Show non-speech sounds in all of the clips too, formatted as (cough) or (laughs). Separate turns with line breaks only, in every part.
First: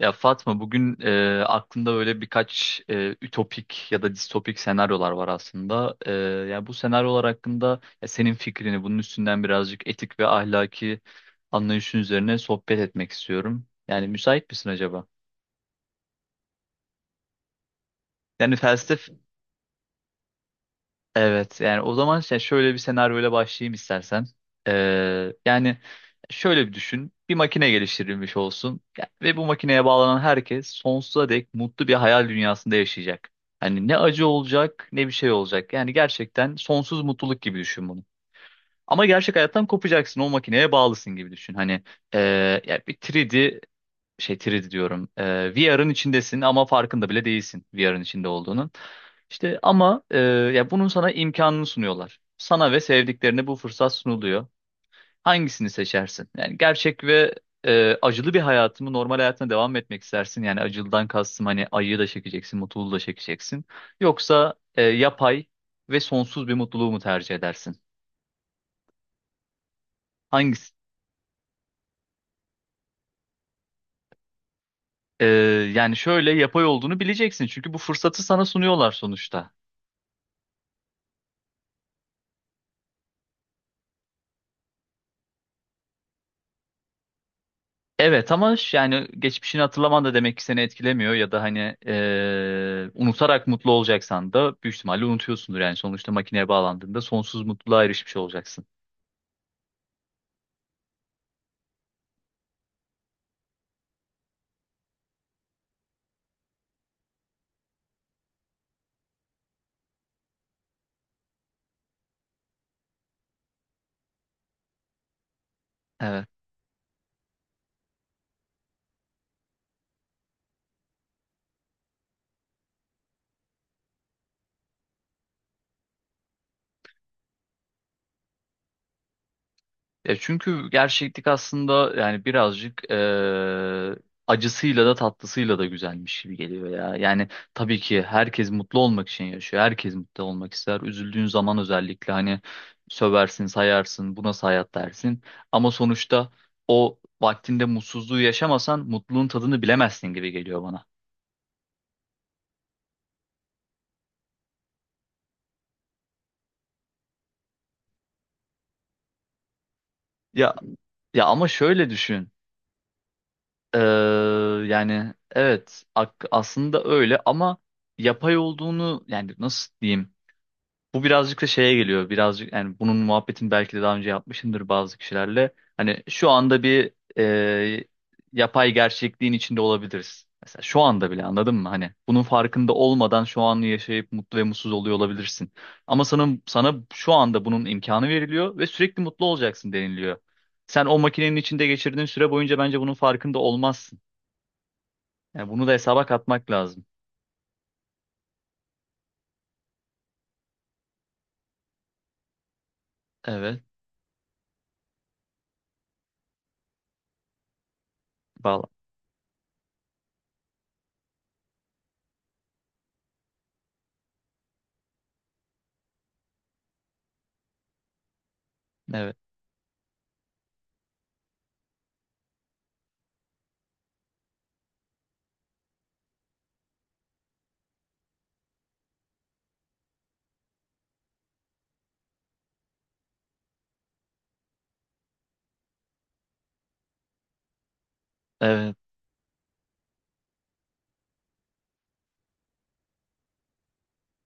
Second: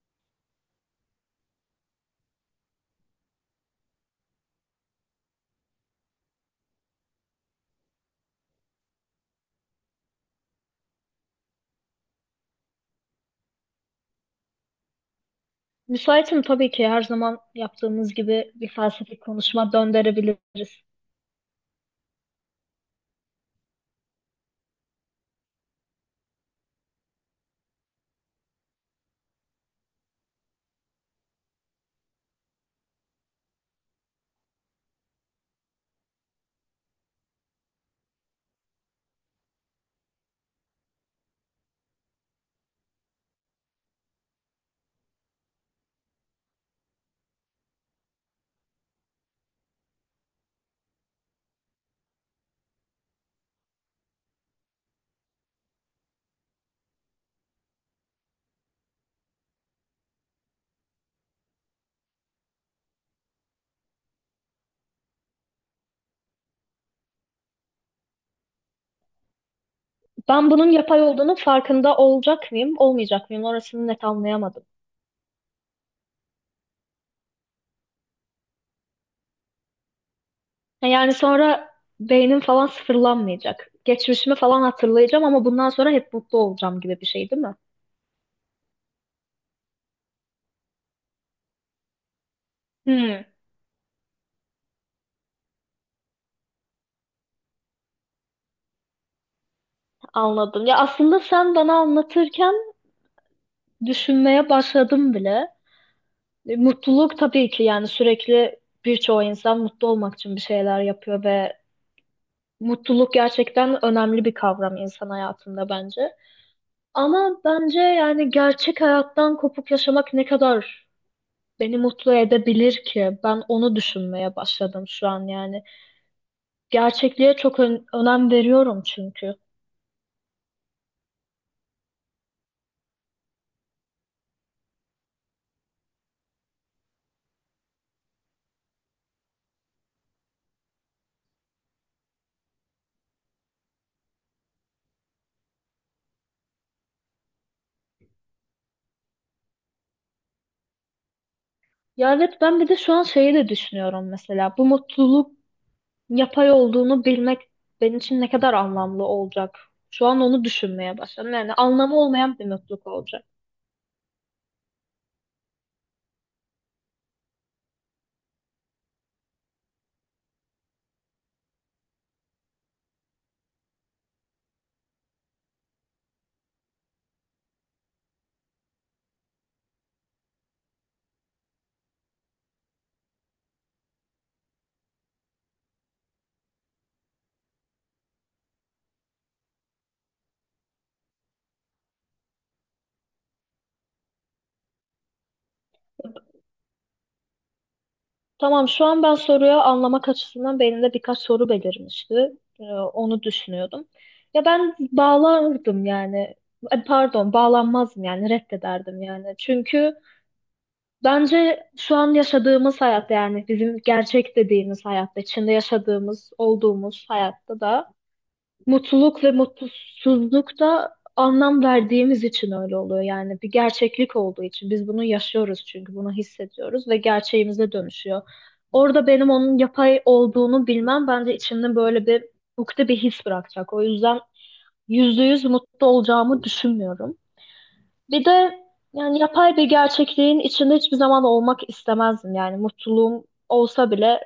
Ya Fatma bugün aklımda böyle birkaç ütopik ya da distopik senaryolar var aslında. Ya bu senaryolar hakkında ya senin fikrini bunun üstünden birazcık etik ve ahlaki anlayışın üzerine sohbet etmek istiyorum. Yani müsait misin acaba?
Müsaitim tabii ki, her zaman yaptığımız gibi
Yani
bir
felsef.
felsefi konuşma döndürebiliriz.
Evet, yani o zaman şöyle bir senaryoyla başlayayım istersen. Yani şöyle bir düşün. Bir makine geliştirilmiş olsun ve bu makineye bağlanan herkes sonsuza dek mutlu bir hayal dünyasında yaşayacak. Hani ne acı olacak ne bir şey olacak. Yani gerçekten sonsuz mutluluk gibi düşün bunu. Ama gerçek hayattan kopacaksın, o makineye bağlısın gibi düşün. Hani ee, ya bir 3D, 3D diyorum. VR'ın içindesin ama farkında bile değilsin VR'ın içinde olduğunun. İşte ama ya bunun sana imkanını sunuyorlar. Sana ve sevdiklerine bu fırsat sunuluyor. Hangisini seçersin? Yani gerçek ve acılı bir hayatımı normal hayatına devam etmek istersin. Yani acılıdan kastım hani acıyı da çekeceksin, mutluluğu da çekeceksin. Yoksa yapay ve sonsuz bir mutluluğu mu tercih edersin?
Ben bunun
Hangisi?
yapay olduğunun farkında olacak mıyım, olmayacak mıyım? Orasını net anlayamadım.
E, Yani şöyle, yapay olduğunu bileceksin çünkü bu fırsatı sana sunuyorlar sonuçta.
Ha, yani sonra beynim falan sıfırlanmayacak. Geçmişimi falan hatırlayacağım ama bundan sonra hep mutlu olacağım gibi bir şey değil mi?
Evet ama yani geçmişini hatırlaman da demek ki seni etkilemiyor, ya da hani
Hmm,
unutarak mutlu olacaksan da büyük ihtimalle unutuyorsundur. Yani sonuçta makineye bağlandığında sonsuz mutluluğa erişmiş olacaksın.
anladım. Ya aslında sen bana anlatırken düşünmeye başladım bile. Mutluluk tabii ki, yani sürekli birçoğu insan mutlu olmak için bir şeyler yapıyor ve mutluluk gerçekten önemli bir kavram insan hayatında bence. Ama bence yani gerçek hayattan kopuk yaşamak ne kadar beni mutlu edebilir ki? Ben onu düşünmeye başladım şu an yani. Gerçekliğe çok önem veriyorum çünkü.
Ya çünkü gerçeklik aslında yani birazcık acısıyla da tatlısıyla da güzelmiş gibi geliyor ya. Yani tabii ki herkes mutlu olmak için yaşıyor. Herkes mutlu olmak ister. Üzüldüğün zaman özellikle hani söversin, sayarsın, bu nasıl hayat dersin. Ama sonuçta o vaktinde mutsuzluğu yaşamasan mutluluğun tadını bilemezsin gibi geliyor bana.
Ya evet, ben bir de şu an şeyi de düşünüyorum mesela. Bu mutluluk yapay olduğunu bilmek benim için ne kadar anlamlı olacak? Şu an onu
Ya
düşünmeye
ya
başladım.
ama
Yani
şöyle
anlamı
düşün.
olmayan bir mutluluk olacak.
Eee, Yani evet, aslında öyle ama yapay olduğunu, yani nasıl diyeyim? Bu birazcık da şeye geliyor. Birazcık yani bunun muhabbetini belki de daha önce yapmışımdır bazı kişilerle. Hani şu anda bir e, yapay gerçekliğin içinde olabiliriz. Mesela şu anda bile, anladın mı? Hani bunun farkında olmadan şu anı yaşayıp mutlu ve mutsuz oluyor olabilirsin. Ama sana şu anda bunun imkanı veriliyor ve sürekli mutlu olacaksın deniliyor. Sen o makinenin içinde geçirdiğin süre boyunca bence bunun farkında olmazsın. Yani bunu da hesaba katmak lazım.
Tamam, şu an ben soruyu anlamak açısından beynimde birkaç soru belirmişti. Onu
Evet.
düşünüyordum. Ya ben bağlardım yani. Ay, pardon, bağlanmazdım yani,
Vallahi.
reddederdim yani. Çünkü bence şu an yaşadığımız hayatta, yani bizim gerçek dediğimiz hayatta, içinde yaşadığımız, olduğumuz hayatta da
Evet.
mutluluk ve mutsuzluk da anlam verdiğimiz için öyle oluyor. Yani bir gerçeklik olduğu için biz bunu yaşıyoruz, çünkü bunu hissediyoruz ve gerçeğimize dönüşüyor. Orada benim onun yapay olduğunu bilmem bence içimde böyle bir ukde, bir his bırakacak. O yüzden yüzde yüz mutlu olacağımı düşünmüyorum. Bir de
Evet.
yani yapay bir gerçekliğin içinde hiçbir zaman olmak istemezdim. Yani mutluluğum olsa bile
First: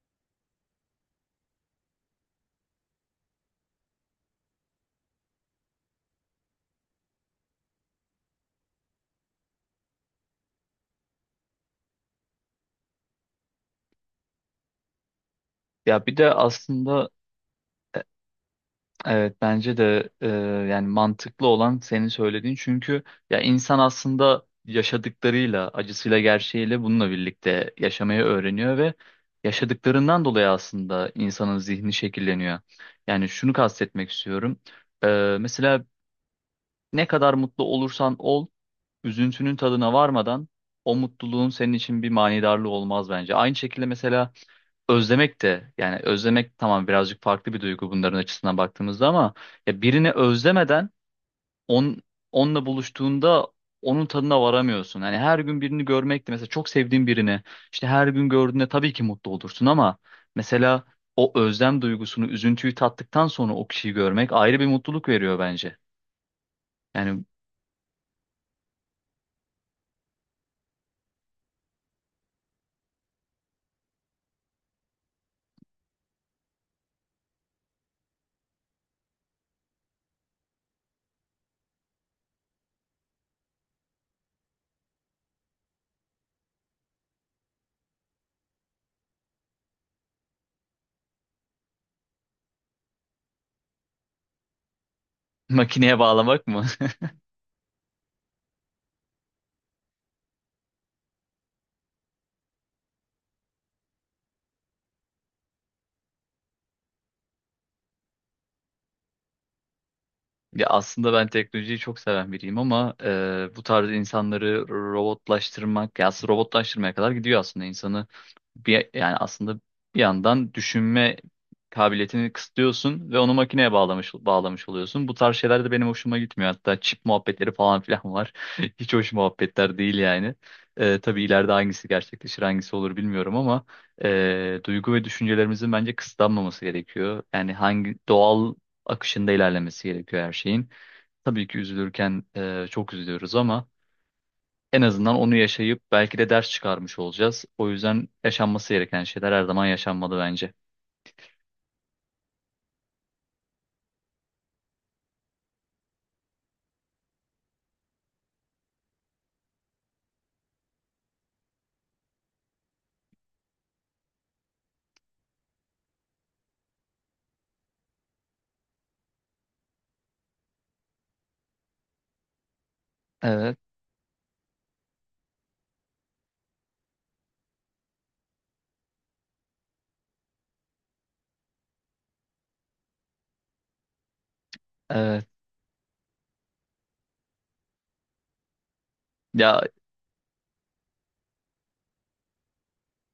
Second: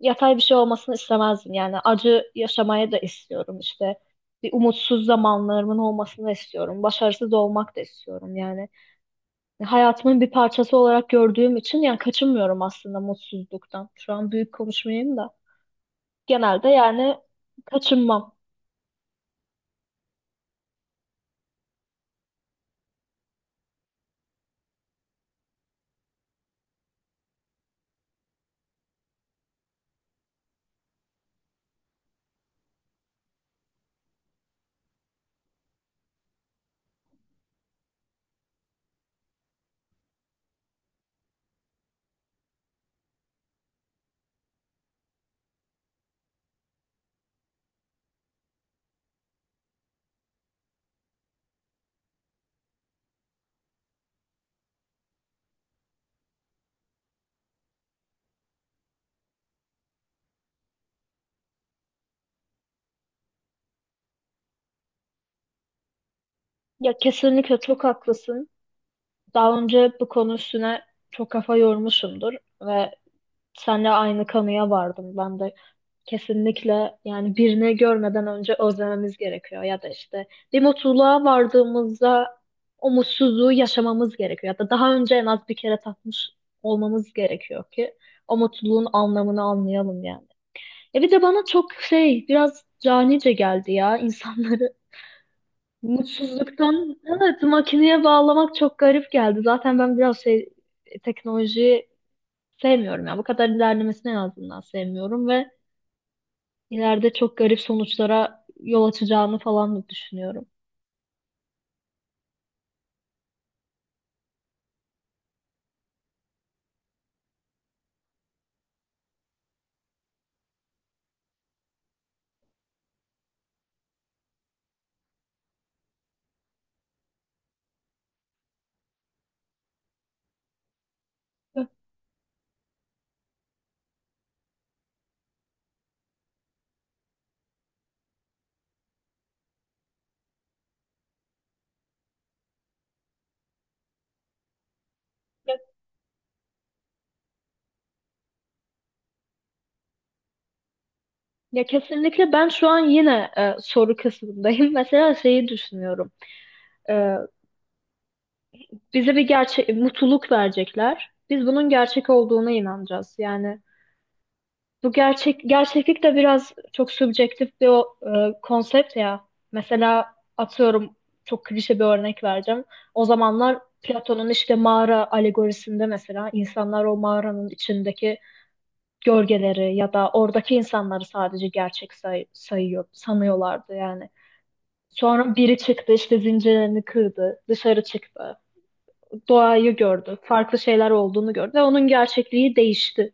yatay bir şey olmasını istemezdim. Yani acı yaşamaya da istiyorum işte. Bir umutsuz zamanlarımın olmasını istiyorum. Başarısız olmak da istiyorum yani. Hayatımın bir parçası olarak gördüğüm için yani kaçınmıyorum aslında mutsuzluktan. Şu an büyük konuşmayayım da.
Ya bir de
Genelde
aslında
yani kaçınmam.
evet, bence de yani mantıklı olan senin söylediğin, çünkü ya insan aslında yaşadıklarıyla, acısıyla, gerçeğiyle bununla birlikte yaşamayı öğreniyor ve yaşadıklarından dolayı aslında insanın zihni şekilleniyor. Yani şunu kastetmek istiyorum. Mesela ne kadar mutlu olursan ol, üzüntünün tadına varmadan o mutluluğun senin için bir manidarlığı olmaz bence. Aynı şekilde mesela özlemek de, yani özlemek tamam birazcık farklı bir duygu bunların açısından baktığımızda, ama ya birini özlemeden, on, onunla buluştuğunda onun tadına varamıyorsun. Hani her gün birini görmek de, mesela çok sevdiğin birini işte her gün gördüğünde tabii ki mutlu olursun ama mesela o özlem duygusunu, üzüntüyü tattıktan sonra o kişiyi görmek ayrı bir mutluluk veriyor bence.
Ya
Yani
kesinlikle çok haklısın. Daha önce bu konu üstüne çok kafa yormuşumdur ve seninle aynı kanıya vardım ben de. Kesinlikle yani, birini görmeden önce özlememiz gerekiyor ya da işte bir mutluluğa vardığımızda o mutsuzluğu yaşamamız gerekiyor ya da daha önce en az bir kere tatmış olmamız gerekiyor ki o mutluluğun anlamını anlayalım yani. E bir de bana çok şey, biraz canice geldi ya, insanları
(laughs)
(laughs)
makineye bağlamak mı?
mutsuzluktan,
(laughs)
evet, makineye bağlamak çok garip geldi. Zaten ben biraz şey, teknolojiyi sevmiyorum ya, bu kadar ilerlemesine en azından sevmiyorum ve ileride çok garip sonuçlara yol açacağını falan da düşünüyorum.
Ya aslında ben teknolojiyi çok seven biriyim ama bu tarz insanları robotlaştırmak, ya aslında robotlaştırmaya kadar gidiyor aslında insanı. Bir, yani aslında bir yandan düşünme kabiliyetini kısıtlıyorsun ve onu makineye bağlamış oluyorsun. Bu tarz şeyler de benim hoşuma gitmiyor. Hatta çip muhabbetleri falan filan var. (laughs) Hiç hoş muhabbetler değil yani. Tabii ileride
Ya,
hangisi gerçekleşir, hangisi olur bilmiyorum ama duygu ve düşüncelerimizin bence kısıtlanmaması gerekiyor. Yani hangi doğal akışında ilerlemesi gerekiyor her şeyin. Tabii ki üzülürken çok üzülüyoruz ama en azından onu
ya-
yaşayıp belki de ders çıkarmış olacağız. O yüzden yaşanması gereken şeyler her zaman yaşanmalı bence.
ya kesinlikle ben şu an yine soru kısmındayım. (laughs) Mesela şeyi düşünüyorum. E, bize bir gerçek mutluluk verecekler. Biz bunun gerçek olduğuna inanacağız. Yani bu gerçek gerçeklik de biraz çok subjektif bir konsept ya. Mesela atıyorum, çok klişe bir örnek vereceğim. O
Evet,
zamanlar Platon'un işte mağara alegorisinde mesela insanlar o mağaranın içindeki gölgeleri ya da oradaki insanları sadece gerçek sayıyor, sanıyorlardı yani.
evet.
Sonra biri çıktı, işte zincirlerini kırdı, dışarı çıktı,
Ya,
doğayı gördü, farklı şeyler olduğunu gördü ve onun gerçekliği değişti.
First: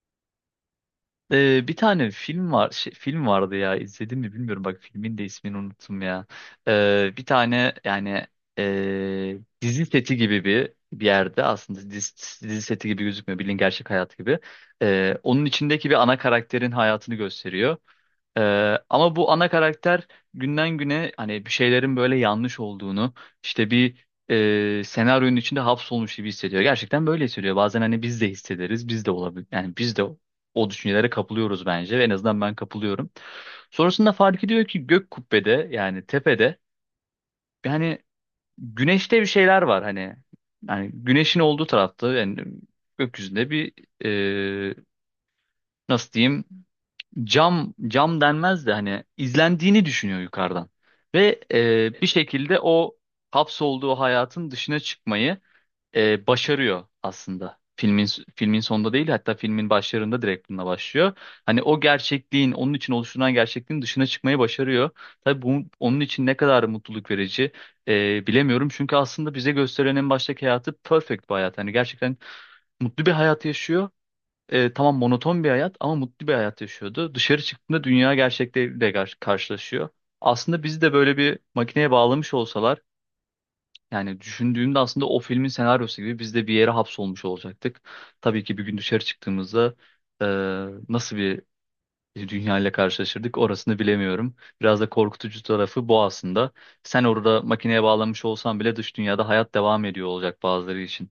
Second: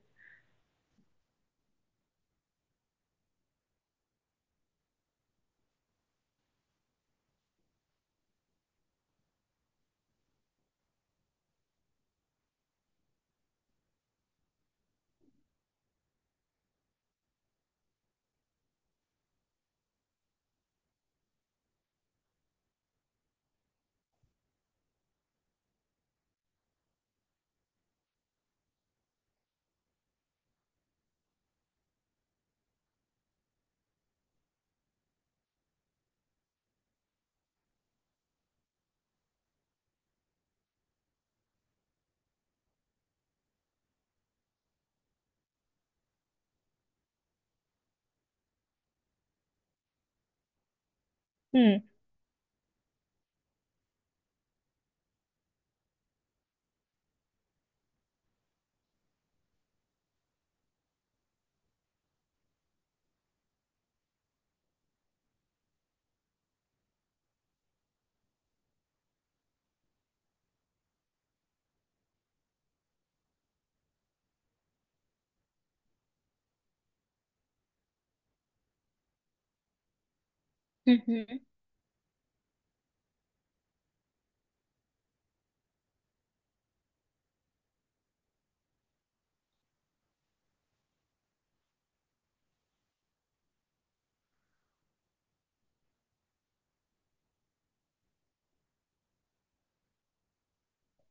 Bir tane film var şey, film vardı ya, izledim mi bilmiyorum bak, filmin de ismini unuttum ya. Bir tane yani dizi seti gibi bir yerde, aslında dizi seti gibi gözükmüyor, bildiğin gerçek hayat gibi. Onun içindeki bir ana karakterin hayatını gösteriyor. Ama bu ana karakter günden güne hani bir şeylerin böyle yanlış olduğunu, işte bir senaryonun içinde hapsolmuş gibi hissediyor. Gerçekten böyle hissediyor. Bazen hani biz de hissederiz. Biz de olabilir. Yani biz de o düşüncelere kapılıyoruz bence. En azından ben kapılıyorum. Sonrasında fark ediyor ki gök kubbede, yani tepede, yani güneşte bir şeyler var hani. Yani güneşin olduğu tarafta, yani gökyüzünde bir e, nasıl diyeyim, cam denmez de hani, izlendiğini düşünüyor yukarıdan. Ve
Hmm.
bir şekilde o hapsolduğu hayatın dışına çıkmayı başarıyor aslında. Filmin sonunda değil, hatta filmin başlarında direkt bununla başlıyor. Hani o gerçekliğin, onun için oluşturulan gerçekliğin dışına çıkmayı başarıyor. Tabii bu onun için ne kadar mutluluk verici bilemiyorum. Çünkü aslında bize gösterilen en baştaki hayatı perfect bir hayat. Hani gerçekten mutlu bir hayat yaşıyor, tamam monoton bir hayat ama mutlu bir hayat yaşıyordu. Dışarı çıktığında dünya gerçekleriyle karşılaşıyor. Aslında bizi
Hı
de böyle
hı.
bir makineye bağlamış olsalar, yani düşündüğümde aslında o filmin senaryosu gibi biz de bir yere hapsolmuş olacaktık. Tabii ki bir gün dışarı çıktığımızda e, nasıl bir dünya ile karşılaşırdık orasını bilemiyorum. Biraz da korkutucu tarafı bu aslında. Sen orada makineye bağlanmış olsan bile dış dünyada hayat devam ediyor olacak bazıları için.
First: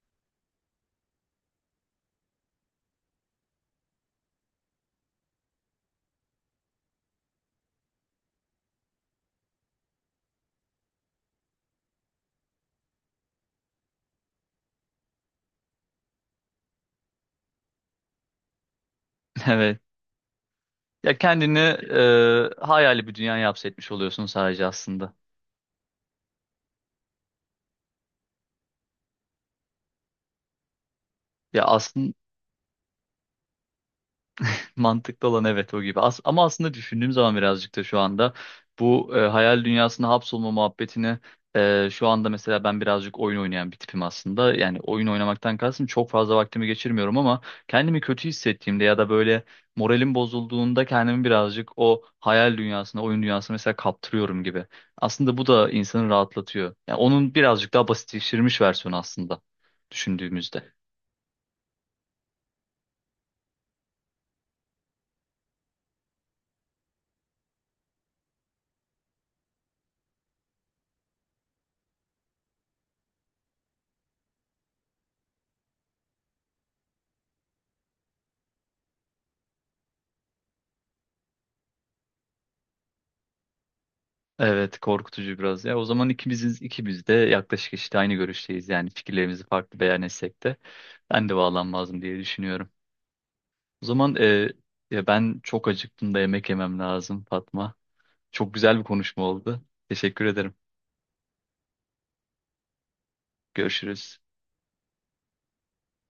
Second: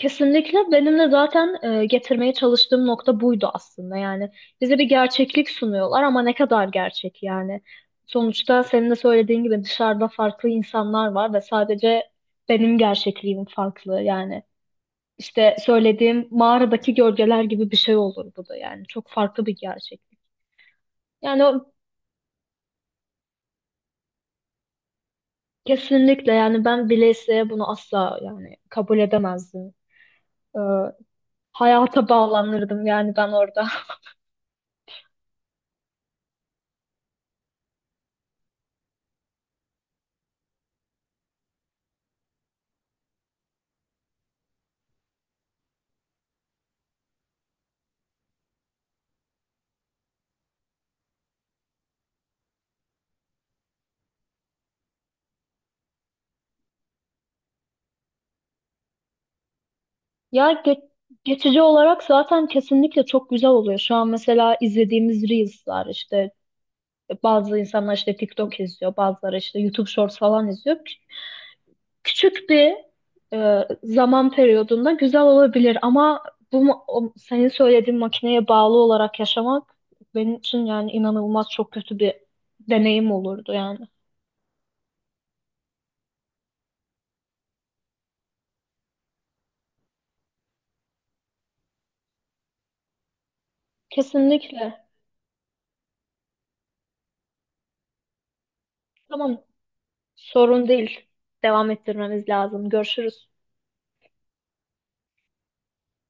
Kesinlikle benim de zaten getirmeye çalıştığım nokta buydu aslında. Yani bize bir gerçeklik sunuyorlar ama ne kadar gerçek yani. Sonuçta senin de söylediğin gibi dışarıda farklı insanlar var ve sadece benim gerçekliğim farklı yani. İşte söylediğim mağaradaki gölgeler gibi bir şey olur bu da yani. Çok farklı
(laughs)
bir
Evet.
gerçeklik.
Ya
Yani
kendini
o
hayali bir dünya hapsetmiş oluyorsun sadece aslında.
kesinlikle yani, ben bile isteye bunu asla yani kabul edemezdim. Ee,
Ya
hayata
aslında
bağlanırdım yani ben orada. (laughs)
(laughs) mantıklı olan evet o gibi. Ama aslında düşündüğüm zaman birazcık da, şu anda bu hayal dünyasına hapsolma muhabbetini, şu anda mesela ben birazcık oyun oynayan bir tipim aslında. Yani oyun oynamaktan kastım, çok fazla vaktimi geçirmiyorum ama kendimi kötü hissettiğimde ya da böyle moralim bozulduğunda kendimi birazcık o hayal dünyasına, oyun dünyasına mesela kaptırıyorum gibi. Aslında bu da insanı rahatlatıyor. Yani onun birazcık daha basitleştirilmiş versiyonu aslında,
Ya
düşündüğümüzde.
geçici olarak zaten kesinlikle çok güzel oluyor. Şu an mesela izlediğimiz Reels'lar işte, bazı insanlar işte TikTok izliyor, bazıları işte YouTube Shorts falan izliyor. Küçük bir zaman periyodunda güzel olabilir ama bu senin söylediğin makineye bağlı olarak yaşamak benim için yani inanılmaz çok kötü bir deneyim olurdu yani.
Evet, korkutucu biraz ya. O zaman ikimiz de yaklaşık işte aynı görüşteyiz. Yani fikirlerimizi farklı beyan etsek de ben de bağlanmazdım diye düşünüyorum. O zaman
Kesinlikle.
ya ben çok acıktım da yemek yemem lazım Fatma. Çok güzel bir konuşma
Tamam,
oldu. Teşekkür ederim.
sorun değil. Devam ettirmemiz lazım. Görüşürüz.
Görüşürüz.